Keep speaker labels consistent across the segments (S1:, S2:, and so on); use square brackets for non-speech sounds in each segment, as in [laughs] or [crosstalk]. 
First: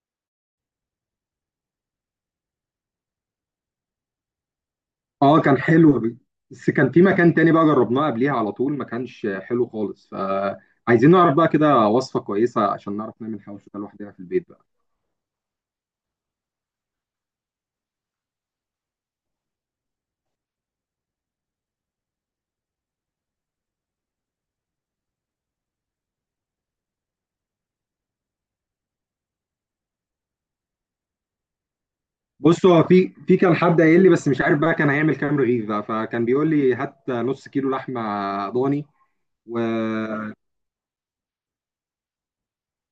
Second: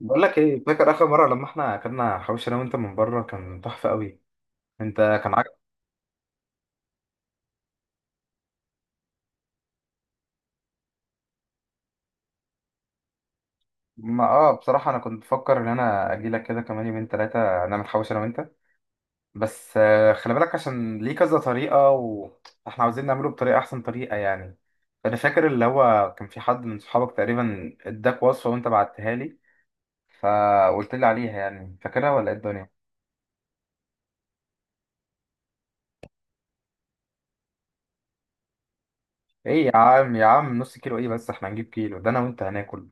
S1: بقول لك ايه، فاكر اخر مره لما احنا اكلنا حواوشي انا وانت من بره؟ كان تحفه قوي. انت كان
S2: اه كان
S1: عاجبك.
S2: حلو بس كان في مكان تاني بقى جربناه قبليها على طول ما كانش حلو خالص، فعايزين نعرف بقى كده وصفة كويسة عشان نعرف نعمل حواوشي ده لوحدنا في
S1: ما
S2: البيت
S1: اه
S2: بقى.
S1: بصراحه انا كنت بفكر ان انا اجي لك كده كمان يومين ثلاثه نعمل حواوشي انا وانت. بس خلي بالك، عشان ليه كذا طريقه. واحنا عاوزين نعمله بطريقه احسن طريقه يعني. فانا فاكر اللي هو كان في حد من صحابك تقريبا اداك وصفه وانت بعتها لي، فقلت لي عليها. يعني فاكرها ولا ايه
S2: بص،
S1: الدنيا؟
S2: هو في كان حد قايل لي، بس مش عارف بقى كان هيعمل كام رغيف بقى. فكان بيقول لي هات نص كيلو لحمة ضاني و
S1: ايه يا عم يا عم، نص كيلو ايه؟ بس احنا هنجيب كيلو، ده انا وانت هناكل.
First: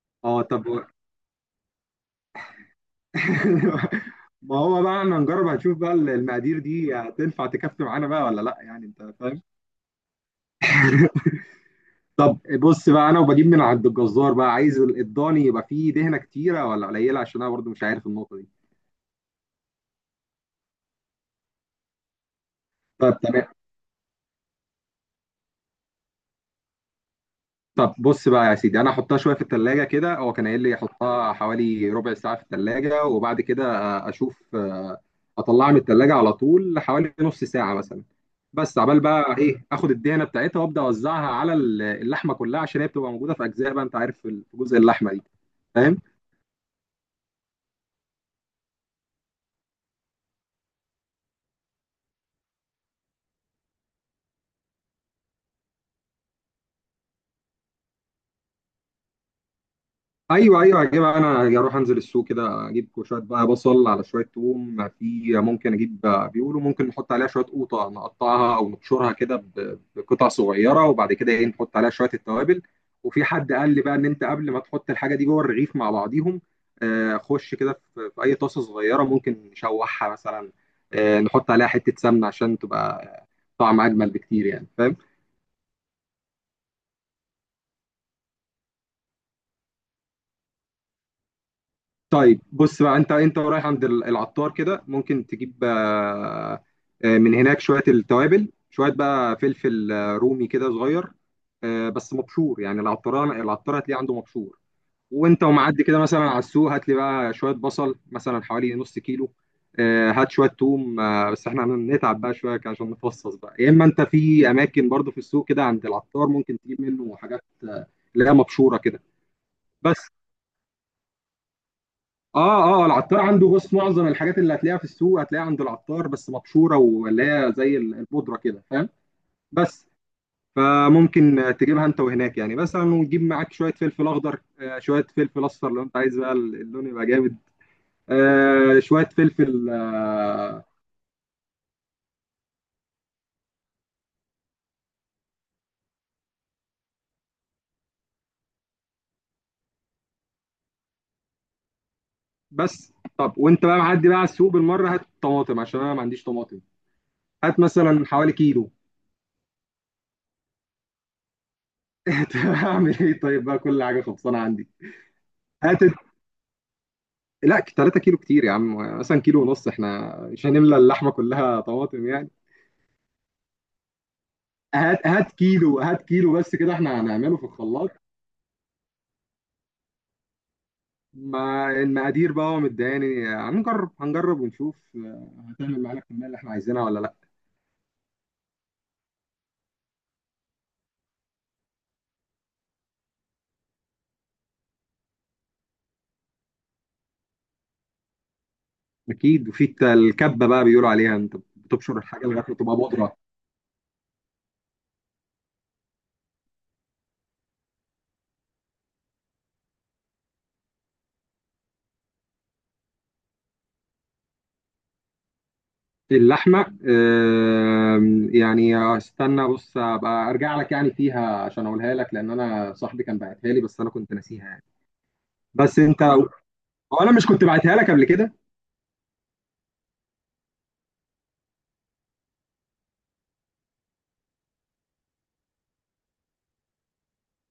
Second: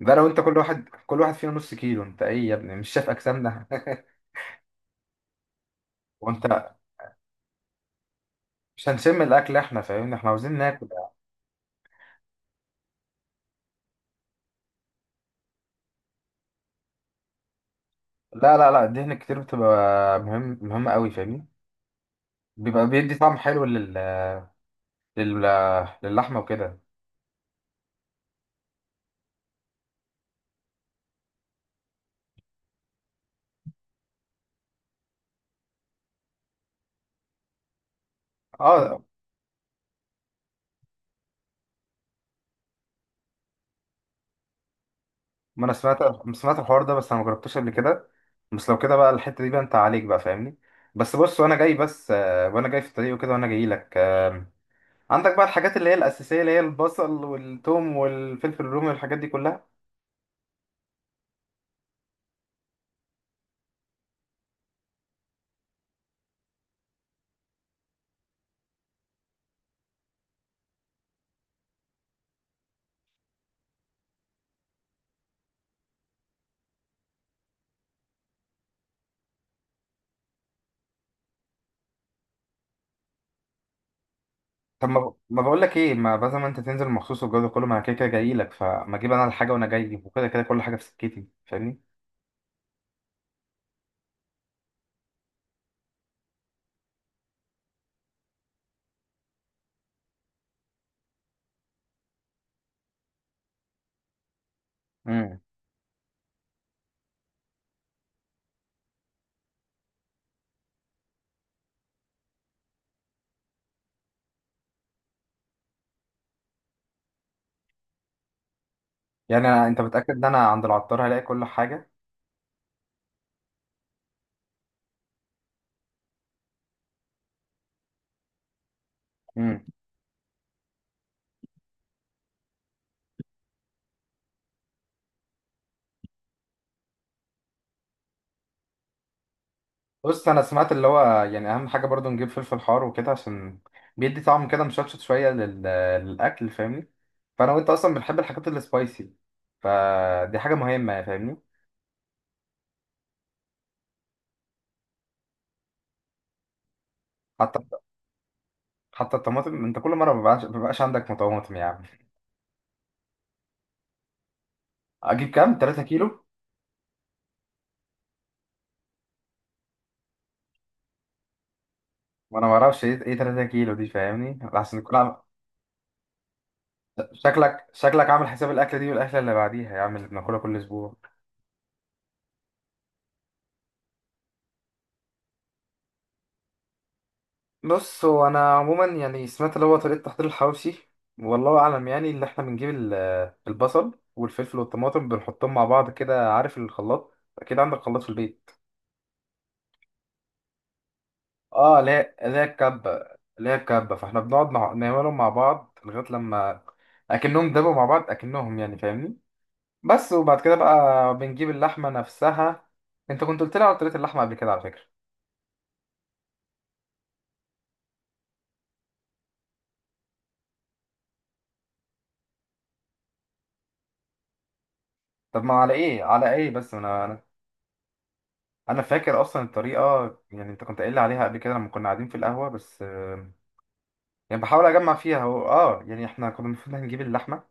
S1: ده لو انت،
S2: اه
S1: كل
S2: طب و-
S1: واحد كل واحد فينا نص كيلو؟ انت ايه يا ابني، مش شايف اجسامنا؟ [laughs]
S2: [laughs] ما هو بقى احنا هنجرب هنشوف بقى
S1: وانت،
S2: المقادير دي هتنفع تكفي معانا بقى ولا لا، يعني
S1: مش
S2: انت
S1: هنشم
S2: فاهم.
S1: الاكل احنا، فاهمني؟ احنا عاوزين ناكل.
S2: [laughs] طب بص بقى، انا وبجيب من عند الجزار بقى، عايز الضاني يبقى فيه دهنه كتيره ولا قليله؟ عشان انا برضو مش عارف النقطه دي.
S1: لا لا لا، الدهن كتير بتبقى مهمة قوي، فاهمني. بيبقى بيدي
S2: طب
S1: طعم
S2: تمام.
S1: حلو لل لل للحمة وكده.
S2: طب بص بقى يا سيدي، انا احطها شويه في التلاجة كده، هو كان قايل لي احطها حوالي ربع ساعه في التلاجة وبعد كده اشوف، اطلعها من التلاجة على طول حوالي نص ساعه مثلا. بس عبال
S1: اه،
S2: بقى ايه، اخد الدهنه بتاعتها وابدا اوزعها على اللحمه كلها عشان هي بتبقى موجوده في اجزاء بقى، انت عارف، في جزء اللحمه دي،
S1: ما انا سمعت،
S2: فاهم؟
S1: سمعت الحوار ده، بس انا ما جربتوش قبل كده. بس لو كده بقى، الحتة دي بقى انت عليك بقى، فاهمني؟ بس بص، وانا جاي بس وانا جاي في الطريق وكده، وانا جاي لك عندك بقى الحاجات اللي هي الأساسية، اللي هي البصل والثوم والفلفل الرومي والحاجات دي كلها.
S2: ايوه ايوه، هجيب انا، اروح انزل السوق كده اجيب شويه بقى بصل على شويه توم، في ممكن اجيب، بيقولوا ممكن نحط عليها شويه قوطه نقطعها او نبشرها كده بقطع صغيره، وبعد كده ايه، نحط عليها شويه التوابل. وفي حد قال لي بقى ان انت قبل ما تحط الحاجه دي جوه الرغيف مع بعضيهم، خش كده في اي طاسه صغيره، ممكن نشوحها مثلا، نحط عليها حته سمنه عشان تبقى طعم اجمل بكتير، يعني
S1: طب
S2: فاهم؟
S1: ما ما بقول لك ايه، ما بدل ما انت تنزل مخصوص والجو ده كله، ما انا كده كده جاي لك، فما اجيب انا الحاجه وانا جاي وكده، كده كل حاجه في سكتي، فاهمني؟
S2: طيب بص بقى، انت رايح عند العطار كده، ممكن تجيب من هناك شويه التوابل، شويه بقى فلفل رومي كده صغير، بس مبشور. يعني العطار هتلاقيه عنده مبشور.
S1: امم.
S2: وانت ومعدي كده مثلا على السوق، هات لي بقى شويه بصل مثلا حوالي نص كيلو، هات شويه توم، بس احنا هنتعب بقى شويه عشان نفصص بقى، يا اما انت في اماكن برضو في السوق كده عند العطار ممكن تجيب منه حاجات آه، اللي هي مبشوره كده.
S1: يعني أنا... انت
S2: بس
S1: متاكد ان انا عند العطار هلاقي كل حاجه؟
S2: اه العطار عنده، بص، معظم الحاجات اللي هتلاقيها في السوق هتلاقيها عند العطار بس مبشوره، واللي هي زي البودره كده، فاهم؟
S1: امم.
S2: بس فممكن تجيبها انت وهناك يعني، مثلا وتجيب معاك شويه فلفل اخضر، آه شويه فلفل اصفر لو انت عايز بقى اللون يبقى جامد، آه شويه فلفل
S1: بص، انا
S2: آه
S1: سمعت اللي هو يعني اهم حاجه برضو نجيب فلفل حار وكده، عشان بيدي طعم كده مشطشط شويه لل... للاكل، فاهمني. فانا وانت اصلا بنحب الحاجات السبايسي، فدي حاجه مهمه يعني، فاهمني.
S2: بس. طب، وانت بقى معدي بقى على السوق بالمره هات طماطم عشان انا ما عنديش طماطم. هات
S1: حتى،
S2: مثلا حوالي كيلو.
S1: حتى الطماطم انت كل مره ما بيبقاش عندك طماطم يعني.
S2: [laughs] هعمل ايه؟ طيب بقى، كل حاجه خلصانه عندي.
S1: اجيب كام؟
S2: هات،
S1: 3 كيلو؟
S2: لا 3 كيلو كتير يا عم، مثلا كيلو ونص، احنا مش هنملى اللحمه كلها طماطم يعني.
S1: ما انا ما اعرفش ايه 3 كيلو دي، فاهمني احسن كل
S2: هات
S1: عم...
S2: هات كيلو، هات كيلو بس كده، احنا هنعمله في
S1: شكلك
S2: الخلاط.
S1: شكلك عامل حساب الاكله دي والاكله اللي بعديها يا عم، اللي بناكلها كل اسبوع.
S2: ما المقادير بقى مداني، هنجرب هنجرب ونشوف، هتعمل معانا الكميه اللي احنا عايزينها ولا لا.
S1: بص هو انا عموما يعني سمعت اللي هو طريقه تحضير الحواوشي، والله اعلم. يعني اللي احنا بنجيب البصل والفلفل والطماطم بنحطهم مع بعض كده. عارف الخلاط، اكيد عندك خلاط في البيت.
S2: اكيد. وفي الكبه بقى بيقولوا عليها، انت
S1: اه
S2: بتبشر
S1: لا
S2: الحاجه
S1: لا
S2: لغايه ما تبقى
S1: الكبه.
S2: بودره.
S1: لا الكبه، فاحنا بنقعد نعملهم مع بعض لغايه لما اكنهم دبوا مع بعض، اكنهم يعني فاهمني. بس وبعد كده بقى بنجيب اللحمة نفسها. انت كنت قلت لي على طريقة اللحمة قبل كده، على فكرة.
S2: اللحمه يعني استنى، بص ابقى ارجع لك يعني فيها عشان اقولها لك، لان انا صاحبي كان باعتها لي بس انا كنت ناسيها يعني.
S1: طب ما على
S2: بس انت،
S1: ايه على
S2: هو
S1: ايه، بس انا
S2: انا
S1: انا
S2: مش كنت بعتها لك قبل كده؟
S1: انا فاكر اصلا الطريقة. يعني انت كنت قايل لي عليها قبل كده لما كنا قاعدين في القهوة، بس يعني بحاول اجمع فيها. هو اه، يعني احنا كنا المفروض هنجيب اللحمة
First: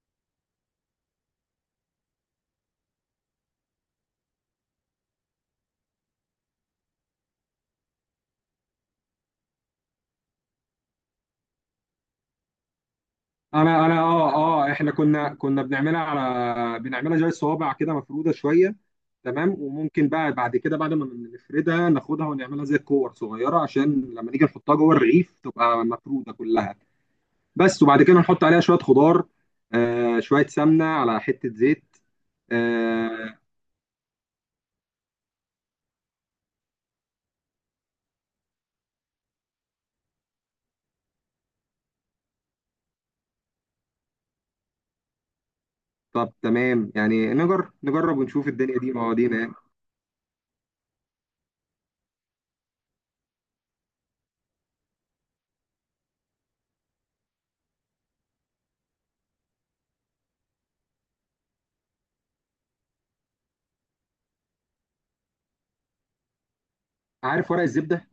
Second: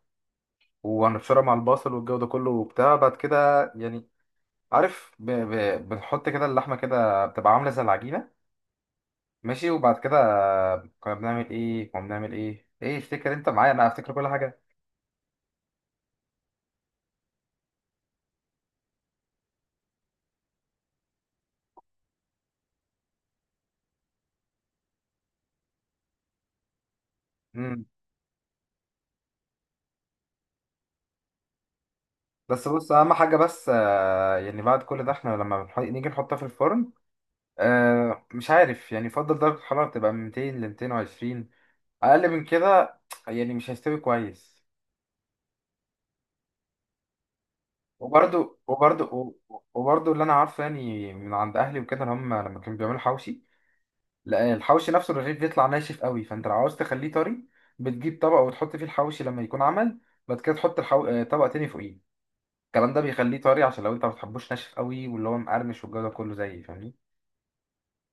S1: وهنبشرها مع البصل والجو ده كله وبتاع، بعد كده يعني، عارف، ب... ب... بنحط كده اللحمة كده بتبقى عاملة زي العجينة. ماشي. وبعد كده كنا بنعمل ايه، ايه، افتكر انت معايا، انا
S2: انا
S1: افتكر كل
S2: اه
S1: حاجة.
S2: اه احنا كنا بنعملها زي الصوابع كده مفروده شويه، تمام. وممكن بقى بعد كده، بعد ما نفردها ناخدها ونعملها زي الكور صغيره، عشان لما نيجي نحطها جوه الرغيف تبقى مفروده كلها. بس وبعد كده نحط عليها شويه خضار، آه شويه سمنه على حته زيت
S1: بس بص، اهم حاجه
S2: آه.
S1: بس يعني بعد كل ده احنا لما نيجي نحطها في الفرن، مش عارف، يعني يفضل درجه الحراره تبقى من 200 ل 220، اقل من كده يعني مش هيستوي كويس.
S2: طب تمام، يعني نجرب ونشوف،
S1: وبرده
S2: الدنيا دي
S1: وبرده
S2: مواضيع.
S1: وبرده، اللي انا عارفه يعني من عند اهلي وكده، ان هم لما كانوا بيعملوا حوشي، لا الحوشي نفسه الرغيف بيطلع ناشف قوي، فانت لو عاوز تخليه طري بتجيب طبق وتحط فيه الحوشي لما يكون عمل، بعد كده تحط الحو... آه، طبق تاني فوقيه. الكلام ده بيخليه طري، عشان لو انت ما بتحبوش ناشف قوي واللي هو مقرمش والجو ده كله زي، فاهمني.
S2: عارف ورق الزبده؟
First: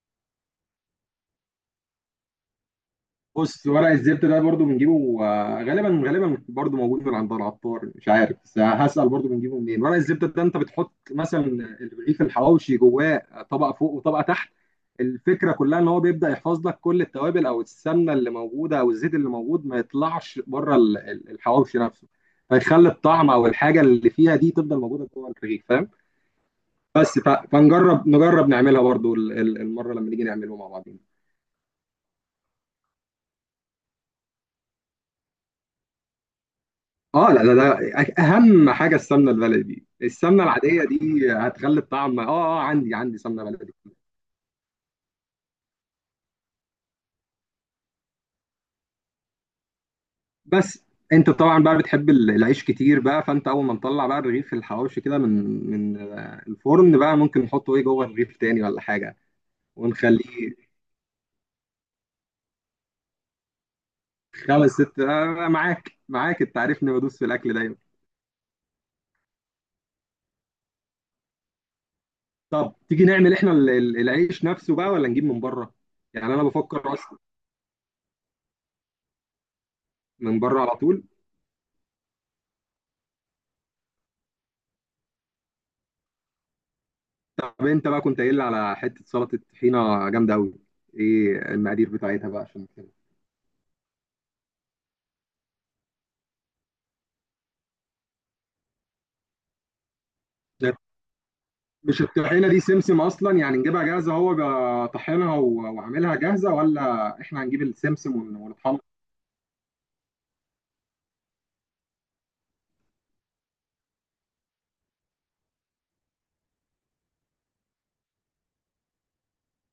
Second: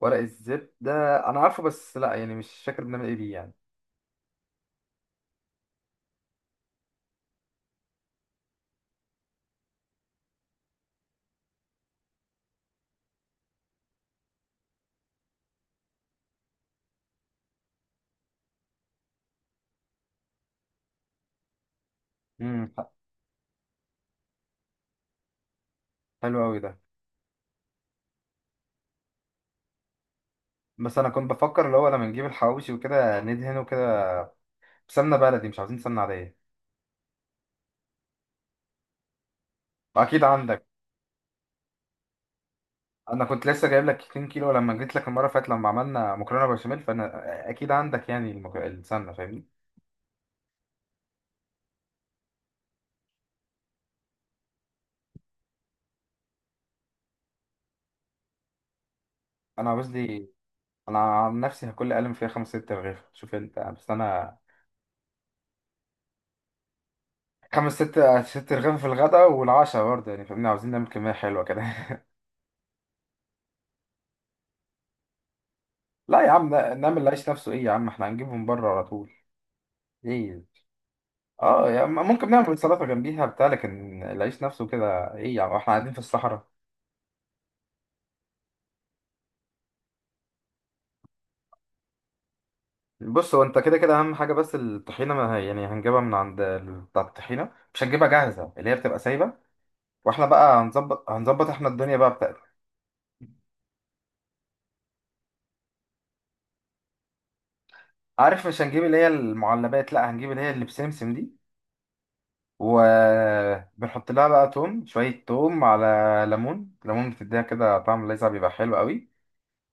S1: ورق الزبدة، أنا عارفه، بس لأ يعني مش فاكر بنعمل إيه بيه يعني.
S2: بص، ورق الزبدة ده برضو بنجيبه غالبا غالبا برضو موجود من عند العطار، مش عارف بس هسأل برضو بنجيبه منين ورق الزبدة ده. انت بتحط مثلا الرغيف الحواوشي جواه، طبقة فوق وطبقة تحت. الفكرة كلها ان هو بيبدأ يحفظ لك كل التوابل او السمنة اللي موجودة او الزيت اللي موجود ما يطلعش بره الحواوشي نفسه،
S1: امم،
S2: فيخلي الطعم او الحاجة اللي فيها دي تفضل موجودة جوه الرغيف، فاهم؟
S1: حلو أوي ده.
S2: بس فنجرب نجرب نعملها برضو المرة لما نيجي نعمله مع بعض.
S1: بس أنا كنت بفكر اللي هو لما نجيب الحواوشي وكده ندهنه كده بسمنة بلدي، مش عاوزين سمنة عادية.
S2: اه لا، ده اهم حاجه، السمنه البلدي،
S1: أكيد
S2: السمنه
S1: عندك،
S2: العاديه دي هتخلي الطعم اه اه. عندي
S1: أنا
S2: سمنه
S1: كنت لسه
S2: بلدي.
S1: جايب لك 2 كيلو لما جيت لك المرة اللي فاتت لما عملنا مكرونة بشاميل، فأنا أكيد عندك يعني المك... السمنة، فاهمني.
S2: بس انت طبعا بقى بتحب العيش كتير بقى، فانت اول ما نطلع بقى الرغيف الحواوشي كده من من الفرن بقى، ممكن نحطه ايه جوه الرغيف تاني ولا حاجه
S1: أنا عاوز لي،
S2: ونخليه.
S1: أنا عن نفسي هاكل أقل من فيها خمس ست رغيف، شوف أنت، بس أنا
S2: خمس ست آه معاك معاك، انت عارفني بدوس في الاكل
S1: خمس
S2: دايما.
S1: ست رغيف في الغداء والعشاء برضه يعني، فاهمني. عاوزين نعمل كمية حلوة كده.
S2: طب تيجي نعمل احنا العيش نفسه بقى ولا نجيب من بره؟
S1: لا يا
S2: يعني انا
S1: عم،
S2: بفكر
S1: نعمل
S2: اصلا
S1: العيش نفسه ايه يا عم، احنا هنجيبهم بره على طول.
S2: من
S1: ايه.
S2: بره على طول.
S1: اه يا عم، ممكن نعمل سلطه جنبيها بتاع، لكن العيش نفسه كده ايه يا عم، احنا قاعدين في الصحراء.
S2: طب انت بقى كنت قايل لي على حته سلطه طحينه جامده قوي، ايه المقادير بتاعتها بقى عشان كده؟
S1: بص هو انت كده كده اهم حاجه، بس الطحينه ما هي- يعني هنجيبها من عند بتاع الطحينه، مش هنجيبها جاهزه اللي هي بتبقى سايبه، واحنا بقى
S2: ده
S1: هنظبط احنا الدنيا
S2: مش
S1: بقى
S2: الطحينه
S1: بتاعتنا.
S2: دي سمسم اصلا؟ يعني نجيبها جاهزه هو طحنها وعاملها جاهزه، ولا احنا هنجيب السمسم
S1: عارف، مش
S2: ونطحنه؟
S1: هنجيب اللي هي المعلبات، لا هنجيب اللي هي اللي بسمسم دي، وبنحط لها بقى توم، شويه توم على ليمون، ليمون بتديها كده طعم لاذع بيبقى حلو قوي.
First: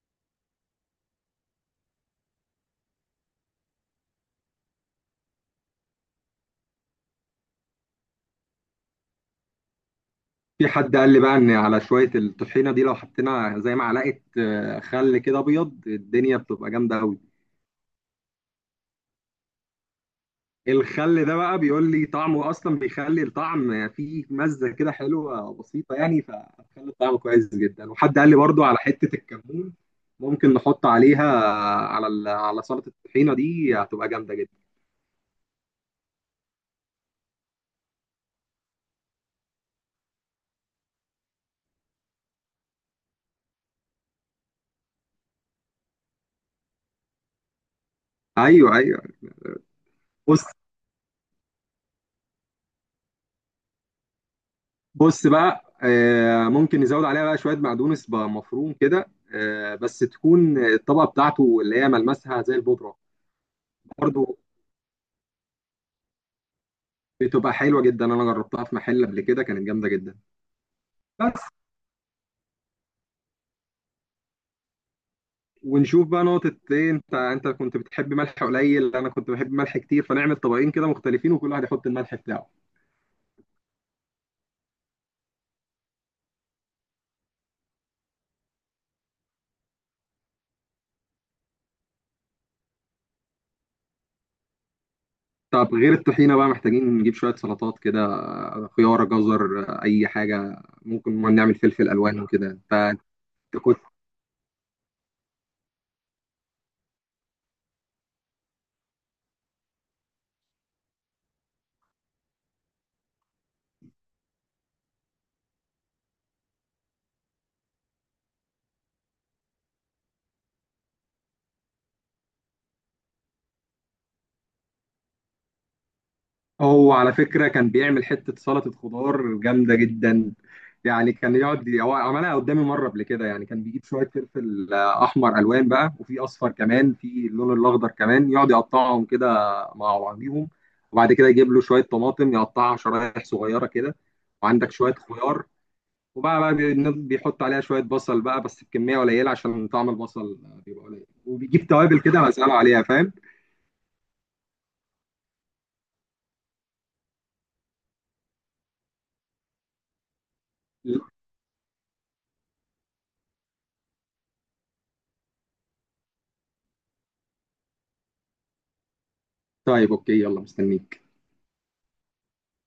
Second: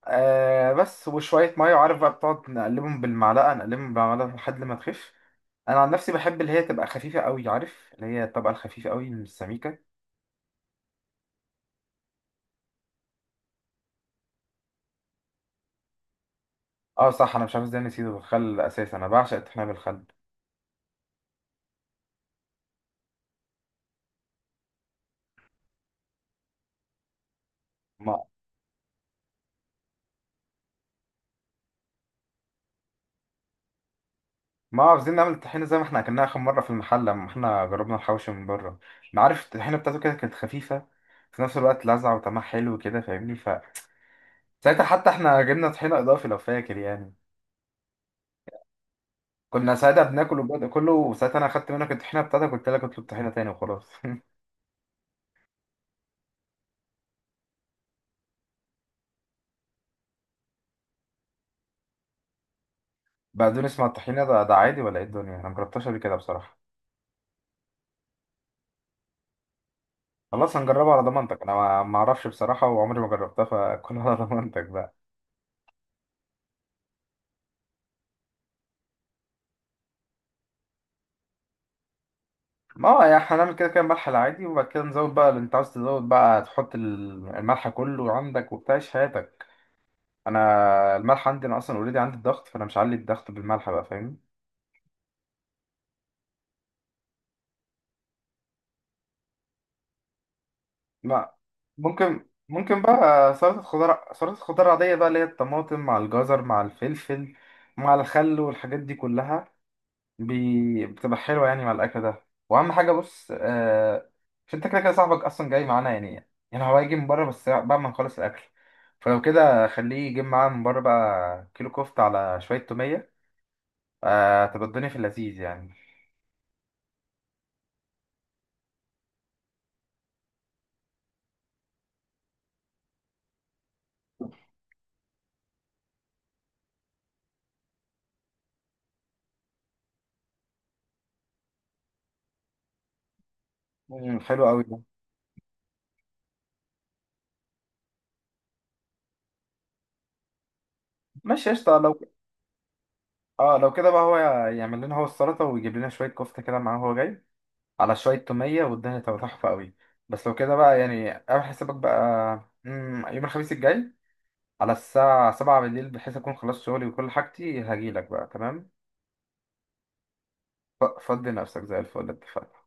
S1: آه بس، وشوية مية، وعارف بقى، بتقعد نقلبهم بالمعلقة نقلبهم بالمعلقة لحد ما تخف. أنا عن نفسي بحب اللي هي تبقى خفيفة قوي، عارف اللي هي الطبقة الخفيفة قوي من السميكة.
S2: في حد قال لي بقى ان على شويه الطحينه دي لو حطينا زي معلقه خل كده ابيض، الدنيا بتبقى جامده
S1: اه
S2: قوي.
S1: صح، أنا مش عارف ازاي نسيته بالخل أساسا، أنا بعشق الطحينة بالخل.
S2: الخل ده بقى بيقول لي طعمه اصلا بيخلي الطعم فيه مزه كده حلوه بسيطه يعني، فخلي الطعم كويس جدا.
S1: ما
S2: وحد قال لي برضو على حته الكمون ممكن نحط عليها على على سلطه الطحينه دي، هتبقى جامده جدا.
S1: ما عاوزين نعمل الطحينة زي ما احنا أكلناها آخر مرة في المحل لما احنا جربنا الحوشي من بره. ما عارف الطحينة بتاعته كده كانت خفيفة في نفس الوقت، لذعة، وطعمها حلو كده، فاهمني. ف ساعتها حتى احنا جبنا طحينة إضافي، لو فاكر يعني.
S2: ايوه ايوه.
S1: كنا ساعتها بناكل
S2: بص
S1: وبدا كله، وساعتها انا خدت منك الطحينه بتاعتك، قلت لك اطلب طحينه تاني وخلاص. [laughs]
S2: بص بقى، ممكن نزود عليها بقى شويه بقدونس بقى مفروم كده، بس تكون الطبقه بتاعته اللي هي ملمسها زي البودره.
S1: بقدونس مع الطحينه
S2: برضو
S1: ده, ده عادي ولا ايه الدنيا؟ انا مجربتهاش قبل كده بصراحه.
S2: بتبقى حلوه جدا، انا جربتها في محل قبل كده كانت جامده جدا.
S1: خلاص هنجربها على ضمانتك،
S2: بس،
S1: انا ما اعرفش بصراحه وعمري ما جربتها، فكل على ضمانتك بقى.
S2: ونشوف بقى نقطة ايه، انت انت كنت بتحب ملح قليل، انا كنت بحب ملح كتير، فنعمل طبقين كده مختلفين وكل واحد يحط الملح بتاعه.
S1: ما هو يعني هنعمل كده كده ملح العادي، وبعد كده نزود بقى اللي انت عاوز تزود بقى، تحط الملح كله عندك وبتاع، إيش حياتك. انا الملح عندي انا اصلا اوريدي، عندي الضغط، فانا مش هعلي الضغط بالملح بقى، فاهمني.
S2: طب غير الطحينة بقى، محتاجين نجيب شوية سلطات كده، خيار، جزر، اي حاجة ممكن، ما
S1: ما
S2: نعمل فلفل الوان
S1: ممكن
S2: وكده
S1: ممكن
S2: انت.
S1: بقى سلطة خضار، سلطة خضار عادية بقى، اللي هي الطماطم مع الجزر مع الفلفل مع الخل والحاجات دي كلها، بي... بتبقى حلوة يعني مع الأكل ده. وأهم حاجة بص مش أنت كده كده صاحبك أصلا جاي معانا يعني، يعني هو هيجي من بره بس بعد ما نخلص الأكل. فلو كده، خليه يجيب معاه من بره بقى كيلو كفتة على شوية تومية، تبقى الدنيا في اللذيذ يعني.
S2: هو على فكرة كان بيعمل حتة سلطة خضار جامدة جدا. يعني كان يقعد هو، عملها قدامي مرة قبل كده، يعني كان بيجيب شوية فلفل أحمر، ألوان بقى، وفي أصفر كمان، في اللون الأخضر كمان، يقعد يقطعهم كده مع بعضيهم. وبعد كده يجيب له شوية طماطم يقطعها شرايح صغيرة كده،
S1: مم، حلو قوي
S2: وعندك
S1: ده.
S2: شوية خيار. وبقى بيحط عليها شوية بصل بقى بس بكمية قليلة عشان طعم البصل بيبقى قليل،
S1: ماشي
S2: وبيجيب
S1: قشطة. لو
S2: توابل كده مسألة عليها، فاهم؟
S1: اه، لو كده بقى، هو يعمل لنا هو السلطة ويجيب لنا شوية كفتة كده معاه وهو جاي، على شوية تومية، والدنيا تبقى تحفة قوي. بس لو كده بقى يعني اعمل حسابك بقى. مم، يوم الخميس الجاي، على الساعة 7 بالليل، بحيث أكون خلصت شغلي وكل حاجتي، هجيلك بقى. تمام.
S2: طيب أوكي، يلا مستنيك.
S1: فضي نفسك زي الفل، اتفقنا؟